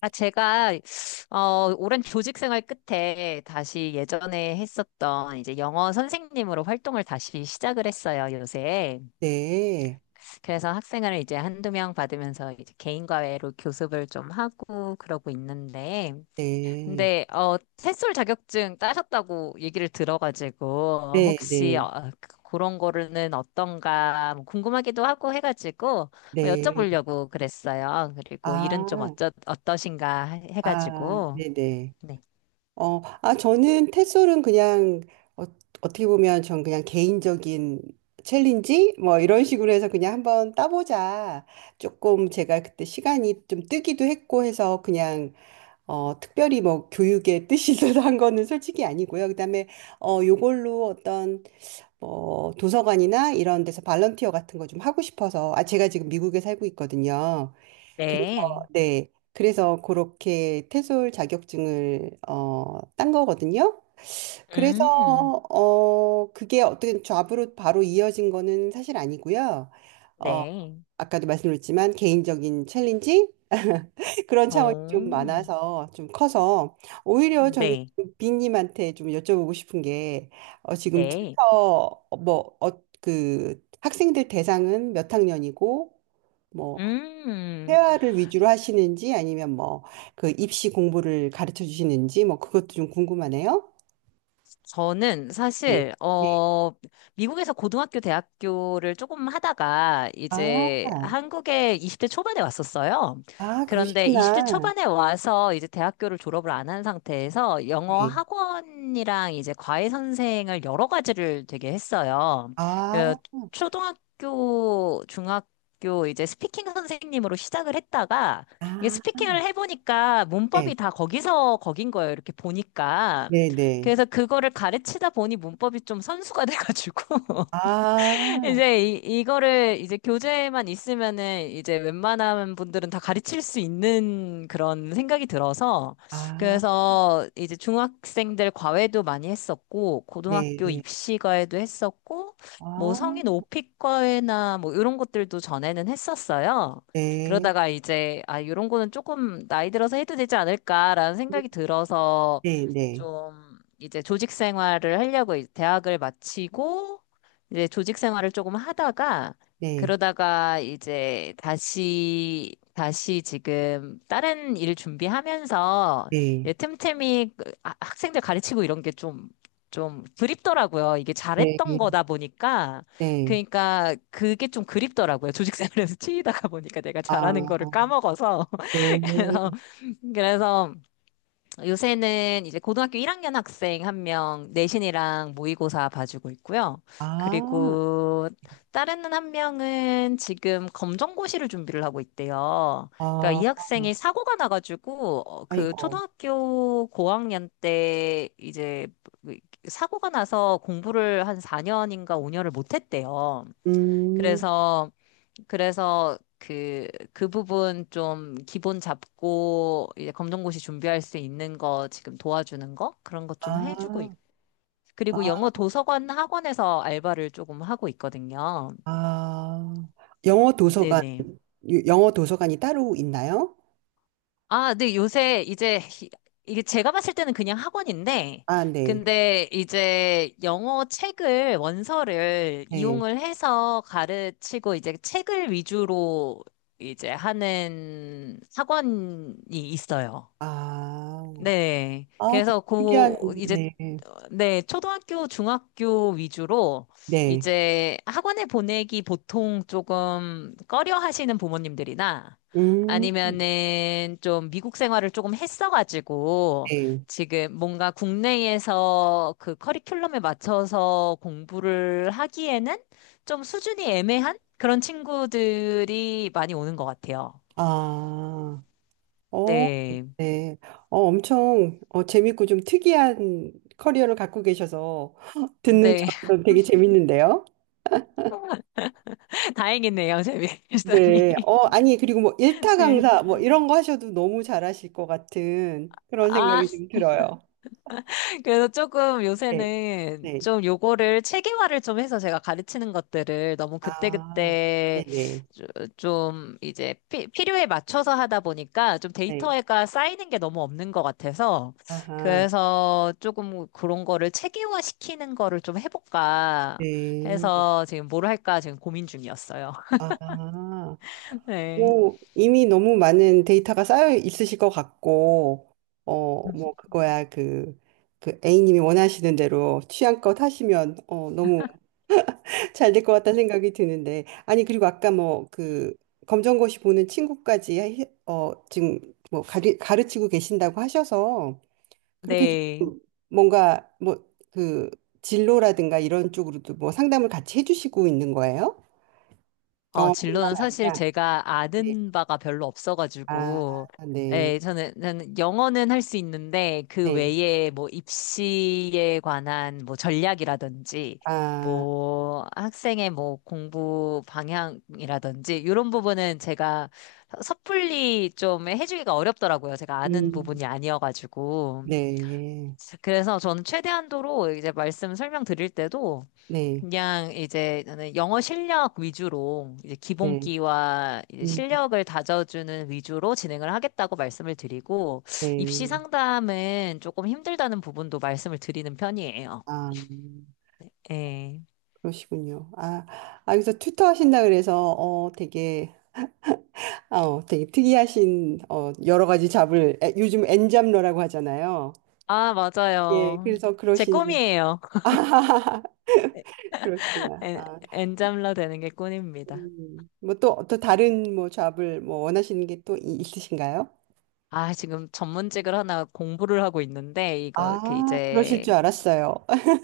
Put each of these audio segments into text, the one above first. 제가, 오랜 교직 생활 끝에 다시 예전에 했었던 이제 영어 선생님으로 활동을 다시 시작을 했어요, 요새. 네, 그래서 학생을 이제 한두 명 받으면서 이제 개인과외로 교습을 좀 하고 그러고 있는데. 네, 근데, 햇솔 자격증 따셨다고 얘기를 들어가지고, 네, 혹시, 네, 그런 거는 어떤가 뭐 궁금하기도 하고 해가지고, 네. 여쭤보려고 그랬어요. 그리고 일은 좀 아, 어떠신가 아, 해가지고. 네네. 네. 저는 테솔은 그냥 어, 어떻게 보면 전 그냥 개인적인 챌린지 뭐 이런 식으로 해서 그냥 한번 따보자. 조금 제가 그때 시간이 좀 뜨기도 했고 해서 그냥 특별히 뭐 교육의 뜻이 있어서 한 거는 솔직히 아니고요. 그다음에 요걸로 어떤 뭐 도서관이나 이런 데서 발런티어 같은 거 좀 하고 싶어서 아, 제가 지금 미국에 살고 있거든요. 그래서 네. 네. 그래서 그렇게 테솔 자격증을 딴 거거든요. 그래서 음, 그게 어떻게 잡으로 바로 이어진 거는 사실 아니고요. 어 네. 아까도 말씀드렸지만 개인적인 챌린지 그런 차원이 좀 오, 많아서 좀 커서 오히려 저는 네. 좀 빈님한테 좀 여쭤보고 싶은 게 지금 네. 튜터 뭐그 학생들 대상은 몇 학년이고 뭐 음. 회화를 위주로 하시는지 아니면 뭐 그 입시 공부를 가르쳐 주시는지 뭐 그것도 좀 궁금하네요. 저는 네. 사실 네. 미국에서 고등학교 대학교를 조금 하다가 아, 이제 한국에 20대 초반에 왔었어요. 아 그런데 20대 그러시구나. 초반에 와서 이제 대학교를 졸업을 안 한 상태에서 영어 네. 학원이랑 이제 과외 선생을 여러 가지를 되게 했어요. 어, 아, 초등학교, 중학교 이제 스피킹 선생님으로 시작을 했다가 이게 아, 스피킹을 해보니까 네, 문법이 다 거기서 거긴 거예요. 이렇게 보니까. 네, 네. 그래서 그거를 가르치다 보니 문법이 좀 선수가 돼가지고. 아, 이제 이거를 이제 교재에만 있으면은 이제 웬만한 분들은 다 가르칠 수 있는 그런 생각이 들어서 아, 그래서 이제 중학생들 과외도 많이 했었고 네, 고등학교 네. 입시 과외도 했었고 뭐 아. 성인 오픽 과외나 뭐 이런 것들도 전에는 했었어요. 네, 그러다가 이제 이런 거는 조금 나이 들어서 해도 되지 않을까라는 생각이 들어서 네, 네, 좀 이제 조직 생활을 하려고 대학을 마치고 이제 조직 생활을 조금 하다가 네, 그러다가 이제 다시 지금 다른 일 준비하면서 네, 이제 틈틈이 그 학생들 가르치고 이런 게 좀 그립더라고요. 이게 네, 잘했던 거다 보니까 네. 그러니까 그게 좀 그립더라고요. 조직 생활에서 치이다가 보니까 내가 잘하는 아, 거를 까먹어서 네. 그래서 그래서 요새는 이제 고등학교 1학년 학생 한 명 내신이랑 모의고사 봐주고 있고요. 아, 그리고 다른 한 명은 지금 검정고시를 준비를 하고 있대요. 그러니까 아, 이 학생이 사고가 나가지고 그 아이고. 초등학교 고학년 때 이제 그 사고가 나서 공부를 한 4년인가 5년을 못 했대요. 음, 그래서 그래서 그, 그 부분 좀 기본 잡고 이제 검정고시 준비할 수 있는 거 지금 도와주는 거? 그런 거 좀 해주고 아, 있고. 아, 그리고 영어 도서관 학원에서 알바를 조금 하고 있거든요. 아. 영어 도서관, 네네. 영어 도서관이 따로 있나요? 아, 네, 요새 이제 이게 제가 봤을 때는 그냥 학원인데, 아, 네, 근데 이제 영어 책을, 원서를 네. 이용을 해서 가르치고 이제 책을 위주로 이제 하는 학원이 있어요. 아, 네. 아, 되게 그래서 특이한, 고 이제 네, 네, 초등학교, 중학교 위주로 네. 이제 학원에 보내기 보통 조금 꺼려 하시는 부모님들이나 음, 아니면은 좀 미국 생활을 조금 했어가지고 네. 지금 뭔가 국내에서 그 커리큘럼에 맞춰서 공부를 하기에는 좀 수준이 애매한 그런 친구들이 많이 오는 것 같아요. 아, 어. 네. 네. 엄청 재밌고 좀 특이한 커리어를 갖고 계셔서 듣는 네. 저도 되게 재밌는데요. 다행이네요, 네. 재미있으니. 아니, 그리고 뭐 일타 네. 강사 뭐 이런 거 하셔도 너무 잘하실 것 같은 그런 아, 생각이 좀 들어요. 그래서 조금 네. 요새는 네. 좀 요거를 체계화를 좀 해서 제가 가르치는 것들을 너무 아, 그때그때 네네. 조- 좀 이제 필요에 맞춰서 하다 보니까 좀 네. 데이터가 쌓이는 게 너무 없는 것 같아서 아하. 그래서 조금 그런 거를 체계화 시키는 거를 좀 해볼까 네. 해서 지금 뭘 할까 지금 고민 중이었어요. 아. 네. 뭐 이미 너무 많은 데이터가 쌓여 있으실 것 같고, 뭐 그거야 그 A님이 원하시는 대로 취향껏 하시면 너무 잘 될 것 같다는 생각이 드는데, 아니 그리고 아까 뭐 그 검정고시 보는 친구까지 지금 뭐 가르치고 계신다고 하셔서 그렇게 네. 좀 뭔가 뭐 그 진로라든가 이런 쪽으로도 뭐 상담을 같이 해주시고 있는 거예요? 영어뿐만 진로는 사실 아니라, 제가 네, 아는 바가 별로 아, 없어가지고, 네, 예, 저는 영어는 할 수 있는데, 그 네. 외에 뭐 입시에 관한 뭐 전략이라든지, 아, 뭐 학생의 뭐 공부 방향이라든지, 이런 부분은 제가 섣불리 좀 해주기가 어렵더라고요. 제가 아는 음, 부분이 아니어가지고. 네, 그래서 저는 최대한도로 이제 말씀 설명드릴 때도, 네, 그냥 이제 저는 영어 실력 위주로 이제 네, 기본기와 이제 음, 실력을 다져주는 위주로 진행을 하겠다고 말씀을 드리고 입시 네. 상담은 조금 힘들다는 부분도 말씀을 드리는 편이에요. 아, 예. 그러시군요. 아, 아, 여기서 튜터 하신다 그래서, 되게, 아, 되게 특이하신, 여러 가지 잡을, 에, 요즘 엔잡러라고 하잖아요. 아, 예, 맞아요. 그래서 제 그러신, 꿈이에요. 아, 그러시구나. 엔, 아, 엔잠러 되는 게 꿈입니다. 뭐 또 다른 뭐 잡을 뭐 원하시는 게 또 있으신가요? 아, 지금 전문직을 하나 공부를 하고 있는데 이거 이렇게 아, 그러실 줄 이제 알았어요.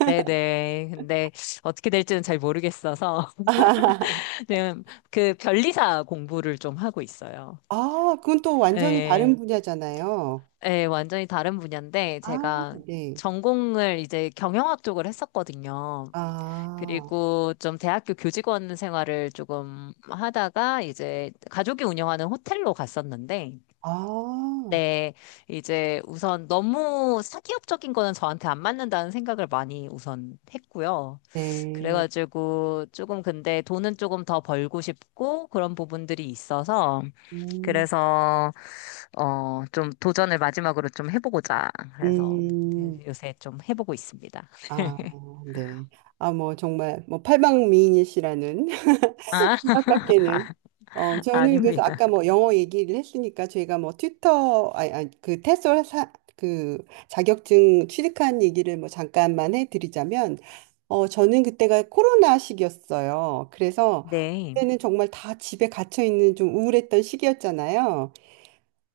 네네. 근데 어떻게 될지는 잘 모르겠어서 지금 그 변리사 공부를 좀 하고 있어요. 아, 그건 또 완전히 다른 예, 네. 분야잖아요. 예, 완전히 다른 분야인데 아, 제가 네. 전공을 이제 경영학 쪽을 했었거든요. 아, 그리고 좀 대학교 교직원 생활을 조금 하다가 이제 가족이 운영하는 호텔로 갔었는데, 아, 네, 이제 우선 너무 사기업적인 거는 저한테 안 맞는다는 생각을 많이 우선 했고요. 네. 그래가지고 조금 근데 돈은 조금 더 벌고 싶고 그런 부분들이 있어서 음, 그래서 좀 도전을 마지막으로 좀 해보고자. 그래서 음, 요새 좀 해보고 있습니다. 아, 네. 아, 뭐, 정말, 뭐, 팔방미인이시라는. 아, 생각밖에는. 저는 그래서 아까 아닙니다. 뭐 영어 얘기를 했으니까 저희가 뭐 튜터, 아니, 아니, 그 테솔 그 자격증 취득한 얘기를 뭐 잠깐만 해드리자면, 저는 그때가 코로나 시기였어요. 그래서 네. 그때는 정말 다 집에 갇혀 있는 좀 우울했던 시기였잖아요.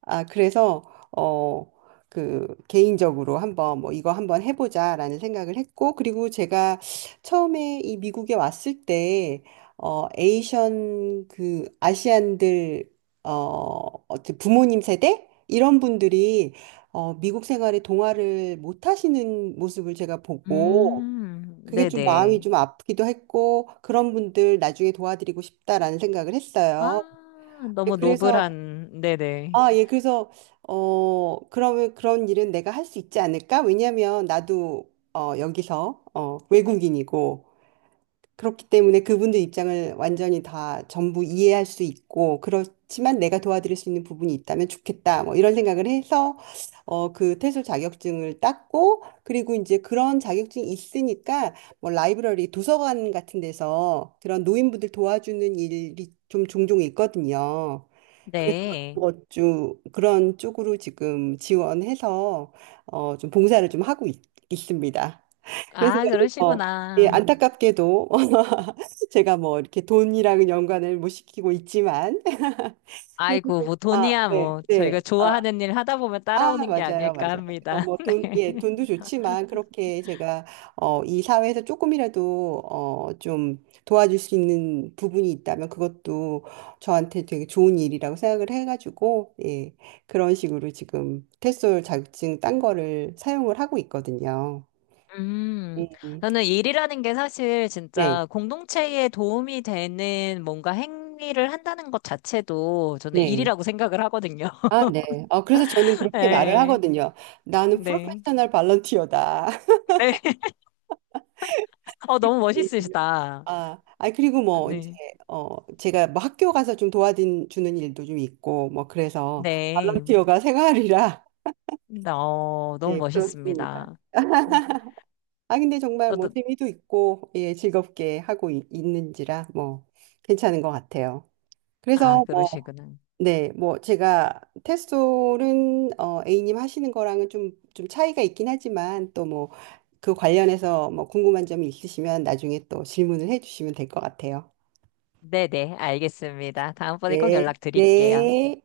아, 그래서 어, 그 개인적으로 한번 뭐 이거 한번 해보자라는 생각을 했고 그리고 제가 처음에 이 미국에 왔을 때 어, 에이션 그 아시안들 부모님 세대 이런 분들이 미국 생활에 동화를 못 하시는 모습을 제가 보고 그게 좀 마음이 네네. 좀 아프기도 했고 그런 분들 나중에 도와드리고 싶다라는 생각을 했어요. 아, 네, 너무 그래서 노블한, 네네. 아, 예, 그래서, 그러면 그런 일은 내가 할 수 있지 않을까? 왜냐면 나도, 여기서, 외국인이고, 그렇기 때문에 그분들 입장을 완전히 다 전부 이해할 수 있고, 그렇지만 내가 도와드릴 수 있는 부분이 있다면 좋겠다. 뭐 이런 생각을 해서, 그 퇴솔 자격증을 땄고, 그리고 이제 그런 자격증이 있으니까, 뭐 라이브러리, 도서관 같은 데서 그런 노인분들 도와주는 일이 좀 종종 있거든요. 그래서 네. 그것 좀 그런 쪽으로 지금 지원해서 좀 봉사를 좀 하고 있, 습니다 그래서 아, 저는, 예, 그러시구나. 안타깝게도 제가 뭐 이렇게 돈이랑 연관을 못 시키고 있지만 그래도 아이고, 뭐 아, 돈이야, 네, 뭐. 네. 저희가 아, 좋아하는 일 하다 보면 아, 따라오는 게 맞아요, 아닐까 맞아요. 합니다. 뭐 돈, 네. 예, 돈도 좋지만 그렇게 제가 이 사회에서 조금이라도 좀 도와줄 수 있는 부분이 있다면 그것도 저한테 되게 좋은 일이라고 생각을 해가지고 예, 그런 식으로 지금 테솔 자격증 딴 거를 사용을 하고 있거든요. 음, 음, 나는 일이라는 게 사실 네, 진짜 공동체에 도움이 되는 뭔가 행위를 한다는 것 자체도 저는 네. 일이라고 생각을 하거든요. 아, 네. 그래서 저는 그렇게 말을 네. 하거든요. 나는 네. 프로페셔널 발런티어다. 네. 너무 예. 멋있으시다. 아, 아 그리고 뭐 이제 네. 제가 뭐 학교 가서 좀 도와주는 일도 좀 있고 뭐 그래서 네. 발런티어가 생활이라 네, 너무 예, 그렇습니다. 멋있습니다. 음, 아, 근데 정말 뭐 저도, 재미도 있고 예, 즐겁게 하고 있는지라 뭐 괜찮은 것 같아요. 아, 그래서 뭐 그러시구나. 네, 뭐 제가 테솔은 A님 하시는 거랑은 좀 차이가 있긴 하지만 또 뭐 그 관련해서 뭐 궁금한 점이 있으시면 나중에 또 질문을 해주시면 될 것 같아요. 네네. 알겠습니다. 다음번에 꼭 네, 연락드릴게요. 네.